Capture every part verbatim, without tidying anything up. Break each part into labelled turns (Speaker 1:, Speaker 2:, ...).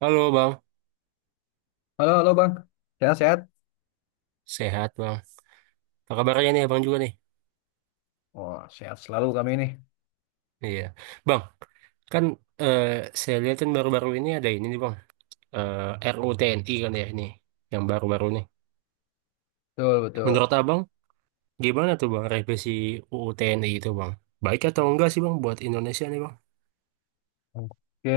Speaker 1: Halo Bang,
Speaker 2: Halo, halo Bang. Sehat-sehat?
Speaker 1: sehat Bang. Apa kabarnya nih Abang juga nih?
Speaker 2: Wah, sehat selalu kami ini.
Speaker 1: Iya. Bang, kan eh, saya lihat kan baru-baru ini ada ini nih Bang, eh, R U U T N I kan ya ini, yang baru-baru nih.
Speaker 2: Betul,
Speaker 1: Menurut
Speaker 2: betul.
Speaker 1: Abang, gimana tuh Bang revisi U U T N I itu Bang? Baik atau enggak sih Bang buat Indonesia nih Bang?
Speaker 2: Oke,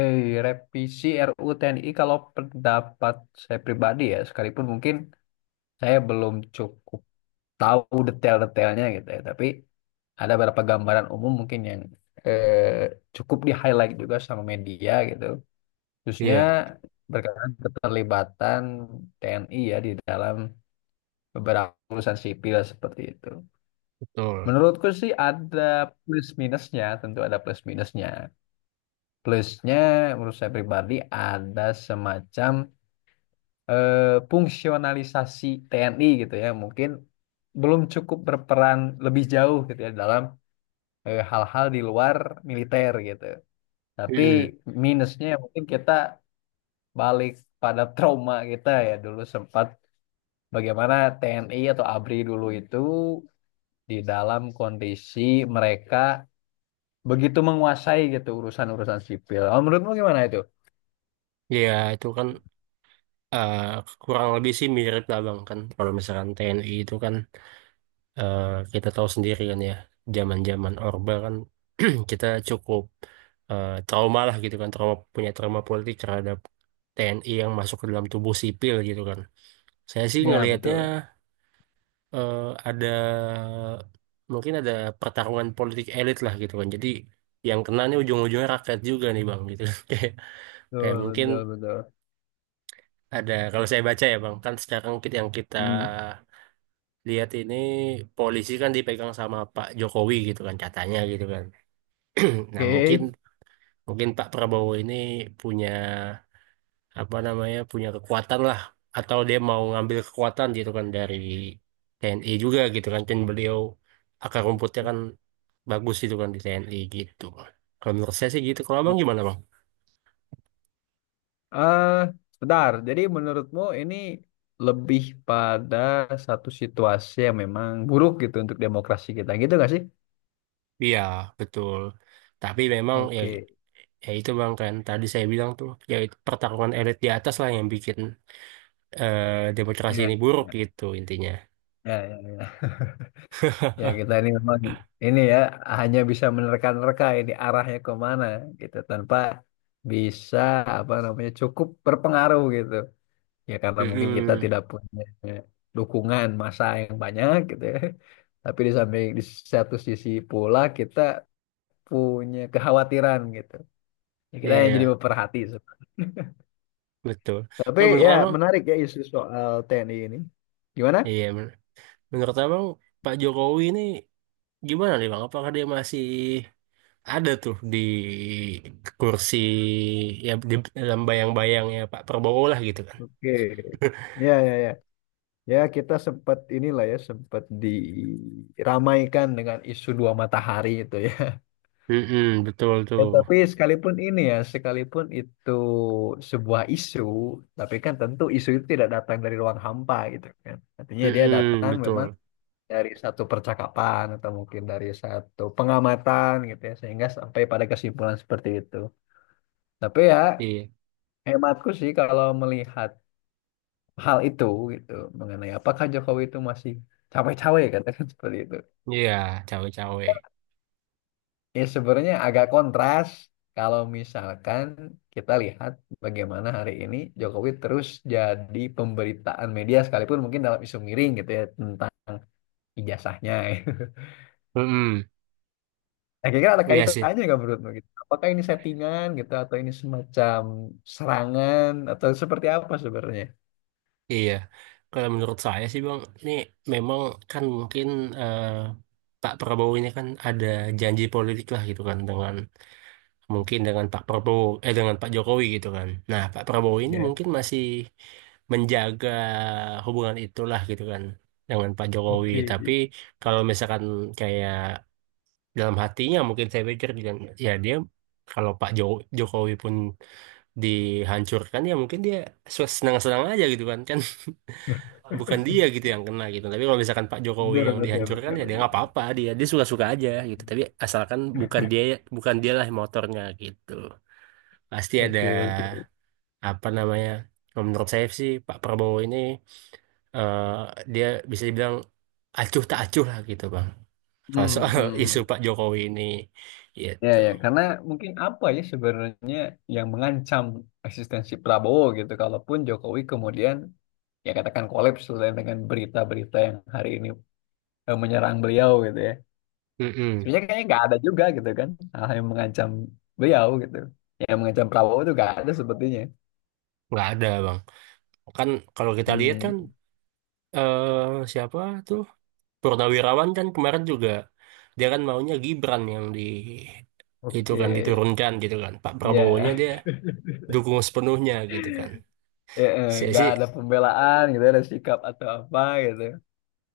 Speaker 2: revisi R U U T N I kalau pendapat saya pribadi ya, sekalipun mungkin saya belum cukup tahu detail-detailnya gitu ya, tapi ada beberapa gambaran umum mungkin yang eh, cukup di-highlight juga sama media gitu. Khususnya
Speaker 1: Iya,
Speaker 2: berkaitan keterlibatan T N I ya di dalam beberapa urusan sipil seperti itu.
Speaker 1: betul.
Speaker 2: Menurutku sih ada plus minusnya, tentu ada plus minusnya. Plusnya menurut saya pribadi ada semacam eh, fungsionalisasi T N I gitu ya, mungkin belum cukup berperan lebih jauh gitu ya dalam eh, hal-hal di luar militer gitu. Tapi
Speaker 1: Hmm.
Speaker 2: minusnya ya mungkin kita balik pada trauma kita ya dulu sempat bagaimana T N I atau ABRI dulu itu di dalam kondisi mereka begitu menguasai gitu urusan-urusan sipil. Oh, menurutmu gimana itu?
Speaker 1: Iya, itu kan eh, kurang lebih sih mirip lah Bang kan. Kalau misalkan T N I itu kan eh, kita tahu sendiri kan ya, zaman-zaman Orba kan kita cukup eh, trauma lah gitu kan, trauma punya trauma politik terhadap T N I yang masuk ke dalam tubuh sipil gitu kan. Saya sih
Speaker 2: Ya,
Speaker 1: ngelihatnya
Speaker 2: betul.
Speaker 1: eh, ada mungkin ada pertarungan politik elit lah gitu kan. Jadi yang kena nih ujung-ujungnya rakyat juga nih bang gitu. Kayak kayak
Speaker 2: Betul,
Speaker 1: mungkin
Speaker 2: betul, betul.
Speaker 1: ada kalau saya baca ya bang kan sekarang kita yang kita
Speaker 2: Hmm.
Speaker 1: lihat ini polisi kan dipegang sama Pak Jokowi gitu kan katanya gitu kan. Hmm, nah, mungkin
Speaker 2: Oke.
Speaker 1: mungkin Pak Prabowo ini punya apa namanya punya kekuatan lah atau dia mau ngambil kekuatan gitu kan dari T N I juga gitu kan kan beliau akar rumputnya kan bagus gitu kan di T N I gitu. Kalau menurut saya sih gitu. Kalau
Speaker 2: Oh,
Speaker 1: Abang gimana Bang?
Speaker 2: eh, sebentar. Jadi menurutmu ini lebih pada satu situasi yang memang buruk gitu untuk demokrasi kita. Gitu gak sih?
Speaker 1: Iya, betul. Tapi memang ya
Speaker 2: Oke.
Speaker 1: ya itu Bang kan tadi saya bilang tuh ya itu pertarungan elit di atas lah yang bikin eh, demokrasi
Speaker 2: Ya,
Speaker 1: ini buruk gitu intinya.
Speaker 2: ya, ya, ya. Ya, ya, kita ini memang ini ya hanya bisa menerka-nerka ini arahnya kemana gitu tanpa bisa apa namanya cukup berpengaruh gitu. Ya karena mungkin kita
Speaker 1: Mm-mm.
Speaker 2: tidak punya dukungan massa yang banyak gitu ya. Tapi di samping di satu sisi pula kita punya kekhawatiran gitu. Ya, kita yang jadi
Speaker 1: Iya,
Speaker 2: pemerhati.
Speaker 1: betul.
Speaker 2: Tapi
Speaker 1: Kalau menurut
Speaker 2: ya
Speaker 1: Abang
Speaker 2: menarik ya isu soal T N I ini. Gimana?
Speaker 1: iya, menurut abang Pak Jokowi ini gimana nih bang? Apakah dia masih ada tuh di kursi ya di dalam bayang-bayangnya Pak Prabowo lah gitu kan?
Speaker 2: Oke. Ya, ya, ya. Ya kita sempat inilah ya sempat diramaikan dengan isu dua matahari itu ya.
Speaker 1: Mm-mm, betul
Speaker 2: Ya,
Speaker 1: tuh.
Speaker 2: tapi sekalipun ini ya, sekalipun itu sebuah isu, tapi kan tentu isu itu tidak datang dari ruang hampa gitu kan. Artinya dia
Speaker 1: Mm-mm,
Speaker 2: datang memang
Speaker 1: betul.
Speaker 2: dari satu percakapan atau mungkin dari satu pengamatan gitu ya, sehingga sampai pada kesimpulan seperti itu. Tapi ya
Speaker 1: Iya,
Speaker 2: hematku sih kalau melihat hal itu gitu mengenai apakah Jokowi itu masih cawe-cawe katakan seperti itu.
Speaker 1: iya, cawe-cawe.
Speaker 2: Ya sebenarnya agak kontras kalau misalkan kita lihat bagaimana hari ini Jokowi terus jadi pemberitaan media sekalipun mungkin dalam isu miring gitu ya tentang ijazahnya.
Speaker 1: Mm-mm,
Speaker 2: Nah, kira-kira ada
Speaker 1: iya sih.
Speaker 2: kaitannya nggak menurutmu gitu? Apakah ini settingan gitu atau ini semacam serangan atau seperti apa sebenarnya?
Speaker 1: Iya. Kalau menurut saya sih bang, ini memang kan mungkin eh, Pak Prabowo ini kan ada janji politik lah gitu kan dengan mungkin dengan Pak Prabowo eh dengan Pak Jokowi gitu kan. Nah, Pak Prabowo ini
Speaker 2: Ya,
Speaker 1: mungkin masih menjaga hubungan itulah gitu kan dengan Pak Jokowi.
Speaker 2: oke.
Speaker 1: Tapi kalau misalkan kayak dalam hatinya mungkin saya pikir juga ya dia kalau Pak Jo- Jokowi pun dihancurkan ya mungkin dia senang-senang aja gitu kan kan bukan dia gitu yang kena gitu. Tapi kalau misalkan Pak Jokowi
Speaker 2: Betul,
Speaker 1: yang
Speaker 2: betul,
Speaker 1: dihancurkan ya
Speaker 2: betul,
Speaker 1: dia nggak
Speaker 2: betul.
Speaker 1: apa-apa dia dia suka-suka aja gitu. Tapi asalkan bukan dia bukan dialah motornya gitu pasti ada
Speaker 2: Oke, oke.
Speaker 1: apa namanya kalau menurut saya sih Pak Prabowo ini eh, dia bisa dibilang acuh tak acuh lah gitu bang kalau
Speaker 2: Hmm,
Speaker 1: soal
Speaker 2: hmm,
Speaker 1: isu
Speaker 2: hmm.
Speaker 1: Pak Jokowi ini
Speaker 2: Ya,
Speaker 1: gitu.
Speaker 2: ya, karena mungkin apa ya sebenarnya yang mengancam eksistensi Prabowo gitu, kalaupun Jokowi kemudian ya katakan kolaps lah dengan berita-berita yang hari ini eh, menyerang beliau gitu ya.
Speaker 1: Mm-mm.
Speaker 2: Sebenarnya kayaknya nggak ada juga gitu kan hal yang mengancam beliau gitu, yang mengancam Prabowo itu nggak ada sepertinya.
Speaker 1: Nggak ada bang kan kalau kita lihat kan
Speaker 2: Hmm,
Speaker 1: eh, siapa tuh Purnawirawan kan kemarin juga dia kan maunya Gibran yang di itu
Speaker 2: oke,
Speaker 1: kan diturunkan gitu kan Pak Prabowonya
Speaker 2: ya,
Speaker 1: dia dukung sepenuhnya gitu kan
Speaker 2: ya, eh,
Speaker 1: saya
Speaker 2: nggak
Speaker 1: sih
Speaker 2: ada pembelaan gitu, ada sikap atau apa gitu.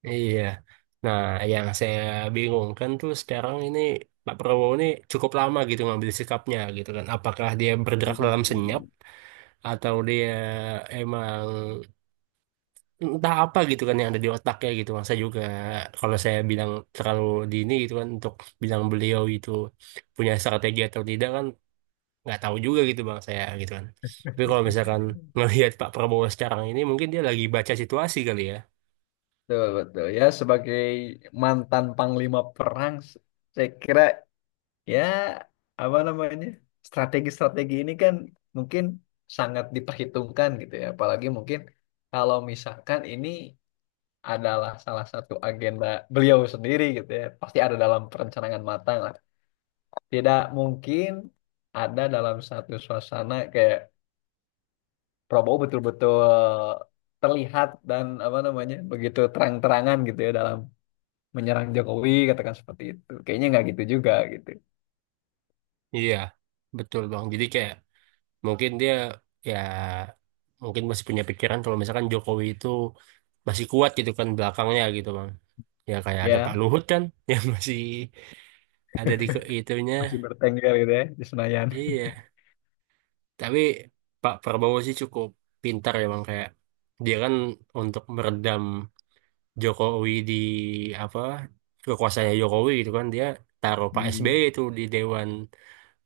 Speaker 1: iya. Nah, yang saya bingungkan tuh sekarang ini Pak Prabowo ini cukup lama gitu ngambil sikapnya gitu kan. Apakah dia bergerak dalam senyap
Speaker 2: Hmm.
Speaker 1: atau dia emang entah apa gitu kan yang ada di otaknya gitu. Masa juga kalau saya bilang terlalu dini gitu kan untuk bilang beliau itu punya strategi atau tidak kan nggak tahu juga gitu bang saya gitu kan. Tapi kalau misalkan ngelihat Pak Prabowo sekarang ini mungkin dia lagi baca situasi kali ya.
Speaker 2: Betul, betul. Ya, sebagai mantan panglima perang, s- saya kira ya apa namanya strategi-strategi ini kan mungkin sangat diperhitungkan gitu ya. Apalagi mungkin kalau misalkan ini adalah salah satu agenda beliau sendiri gitu ya, pasti ada dalam perencanaan matang lah. Tidak mungkin ada dalam satu suasana kayak Prabowo betul-betul terlihat dan apa namanya begitu terang-terangan gitu ya dalam menyerang Jokowi katakan seperti itu kayaknya nggak gitu juga gitu
Speaker 1: Iya. Betul bang. Jadi kayak mungkin dia ya mungkin masih punya pikiran kalau misalkan Jokowi itu masih kuat gitu kan belakangnya gitu bang. Ya kayak ada Pak
Speaker 2: ya
Speaker 1: Luhut kan yang masih ada di ke-
Speaker 2: masih
Speaker 1: itunya.
Speaker 2: bertengger gitu ya di Senayan.
Speaker 1: Iya. Tapi Pak Prabowo sih cukup pintar ya bang kayak dia kan untuk meredam Jokowi di apa kekuasaannya Jokowi gitu kan dia taruh Pak
Speaker 2: Hmm,
Speaker 1: S B Y itu di Dewan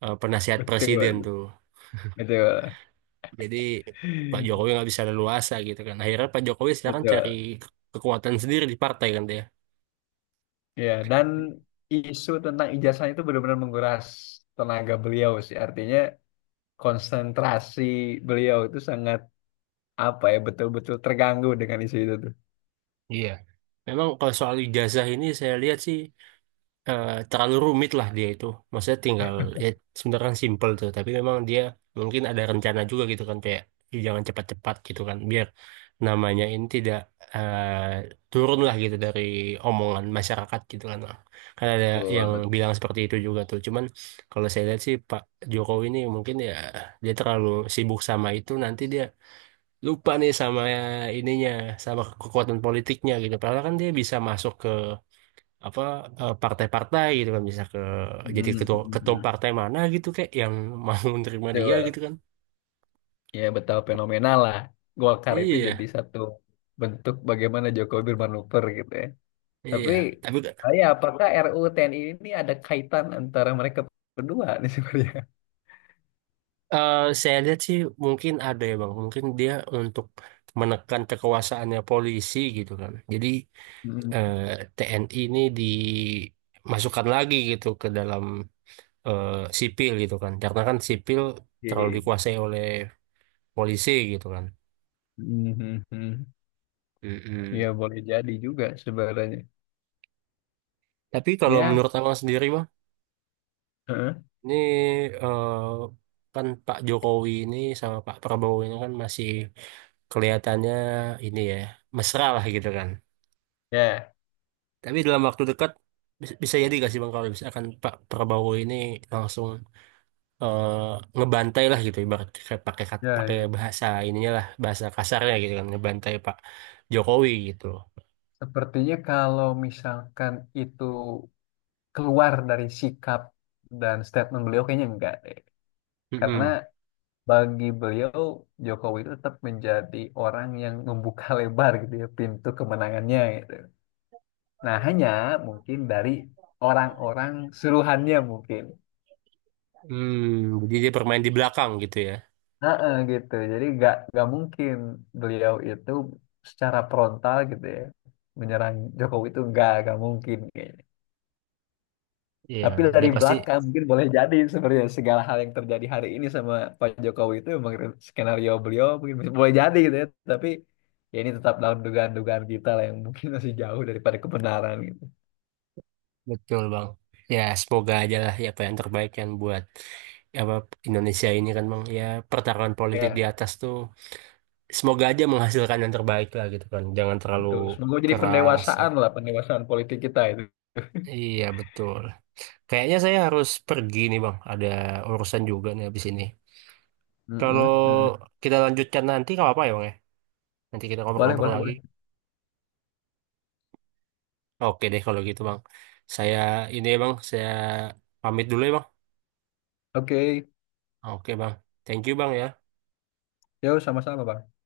Speaker 1: eh, Penasihat
Speaker 2: betul,
Speaker 1: Presiden tuh.
Speaker 2: betul,
Speaker 1: Jadi Pak Jokowi nggak bisa leluasa gitu kan. Akhirnya Pak Jokowi sekarang cari
Speaker 2: betul,
Speaker 1: ke- kekuatan sendiri di partai kan dia.
Speaker 2: ya dan isu tentang ijazah itu benar-benar menguras tenaga beliau sih artinya konsentrasi beliau itu sangat apa ya betul-betul terganggu dengan isu itu tuh.
Speaker 1: Iya. Memang kalau soal ijazah ini saya lihat sih eh, terlalu rumit lah dia itu. Maksudnya tinggal ya sebenarnya kan simple tuh, tapi memang dia mungkin ada rencana juga gitu kan kayak, "Ih, jangan cepat-cepat gitu kan biar namanya ini tidak eh, turun lah gitu dari omongan masyarakat gitu kan." Kan ada
Speaker 2: Betul,
Speaker 1: yang
Speaker 2: betul.
Speaker 1: bilang seperti itu juga tuh. Cuman kalau saya lihat sih Pak Jokowi ini mungkin ya dia terlalu sibuk sama itu nanti dia lupa nih sama ininya sama kekuatan politiknya gitu. Padahal kan dia bisa masuk ke apa eh, partai-partai gitu kan bisa ke jadi ketua ketua
Speaker 2: Hmm.
Speaker 1: partai mana gitu kayak yang mau menerima dia gitu
Speaker 2: Betul.
Speaker 1: kan
Speaker 2: Ya betapa fenomenal lah Golkar itu jadi
Speaker 1: iya
Speaker 2: satu bentuk bagaimana Jokowi bermanuver gitu ya. Tapi
Speaker 1: iya tapi
Speaker 2: saya apakah R U U T N I ini ada kaitan antara mereka berdua nih sebenarnya?
Speaker 1: eh, saya lihat sih mungkin ada ya bang mungkin dia untuk menekan kekuasaannya polisi gitu kan jadi
Speaker 2: Hmm,
Speaker 1: eh, T N I ini dimasukkan lagi gitu ke dalam eh, sipil gitu kan karena kan sipil terlalu
Speaker 2: oke.
Speaker 1: dikuasai oleh polisi gitu kan.
Speaker 2: Hmm, hmm, hmm. Ya
Speaker 1: Mm-mm.
Speaker 2: boleh jadi juga sebenarnya.
Speaker 1: Tapi kalau
Speaker 2: Ya,
Speaker 1: menurut abang sendiri
Speaker 2: heeh.
Speaker 1: ini eh, kan Pak Jokowi ini sama Pak Prabowo ini kan masih kelihatannya ini ya mesra lah gitu kan.
Speaker 2: Ya,
Speaker 1: Tapi dalam waktu dekat bis- bisa jadi gak sih Bang kalau misalkan Pak Prabowo ini langsung eh, ngebantai lah gitu ibarat kayak pakai kat-
Speaker 2: ya,
Speaker 1: pakai
Speaker 2: ya.
Speaker 1: bahasa ininya lah bahasa kasarnya gitu kan ngebantai Pak Jokowi gitu.
Speaker 2: Sepertinya kalau misalkan itu keluar dari sikap dan statement beliau kayaknya enggak deh. Karena
Speaker 1: Mm-mm.
Speaker 2: bagi beliau Jokowi itu tetap menjadi orang yang membuka lebar gitu ya pintu kemenangannya gitu. Nah, hanya mungkin dari orang-orang suruhannya mungkin.
Speaker 1: Hmm, jadi dia bermain di belakang gitu ya.
Speaker 2: Heeh, gitu. Jadi nggak nggak mungkin beliau itu secara frontal gitu ya menyerang Jokowi itu nggak nggak mungkin kayaknya.
Speaker 1: Iya,
Speaker 2: Tapi
Speaker 1: dia
Speaker 2: dari
Speaker 1: pasti
Speaker 2: belakang mungkin boleh jadi sebenarnya segala hal yang terjadi hari ini sama Pak Jokowi itu memang skenario beliau mungkin masih- boleh jadi gitu ya. Tapi ya ini tetap dalam dugaan-dugaan kita lah yang mungkin masih jauh daripada kebenaran gitu.
Speaker 1: betul bang. Ya semoga aja lah ya apa yang terbaik kan buat apa Indonesia ini kan bang. Ya pertarungan politik di
Speaker 2: Ya,
Speaker 1: atas tuh semoga aja menghasilkan yang terbaik lah gitu kan. Jangan terlalu
Speaker 2: betul. Semoga jadi
Speaker 1: keras.
Speaker 2: pendewasaan lah pendewasaan politik kita itu.
Speaker 1: Iya betul. Kayaknya saya harus pergi nih bang. Ada urusan juga nih habis ini. Kalau
Speaker 2: Mm-mm, mm-mm.
Speaker 1: kita lanjutkan nanti nggak apa-apa ya bang ya. Nanti kita
Speaker 2: Boleh,
Speaker 1: ngobrol-ngobrol
Speaker 2: boleh,
Speaker 1: lagi.
Speaker 2: boleh.
Speaker 1: Oke deh kalau gitu bang. Saya ini ya bang. Saya pamit dulu ya bang.
Speaker 2: Oke,
Speaker 1: Oke bang. Thank you bang ya.
Speaker 2: yuk, sama-sama, Bang.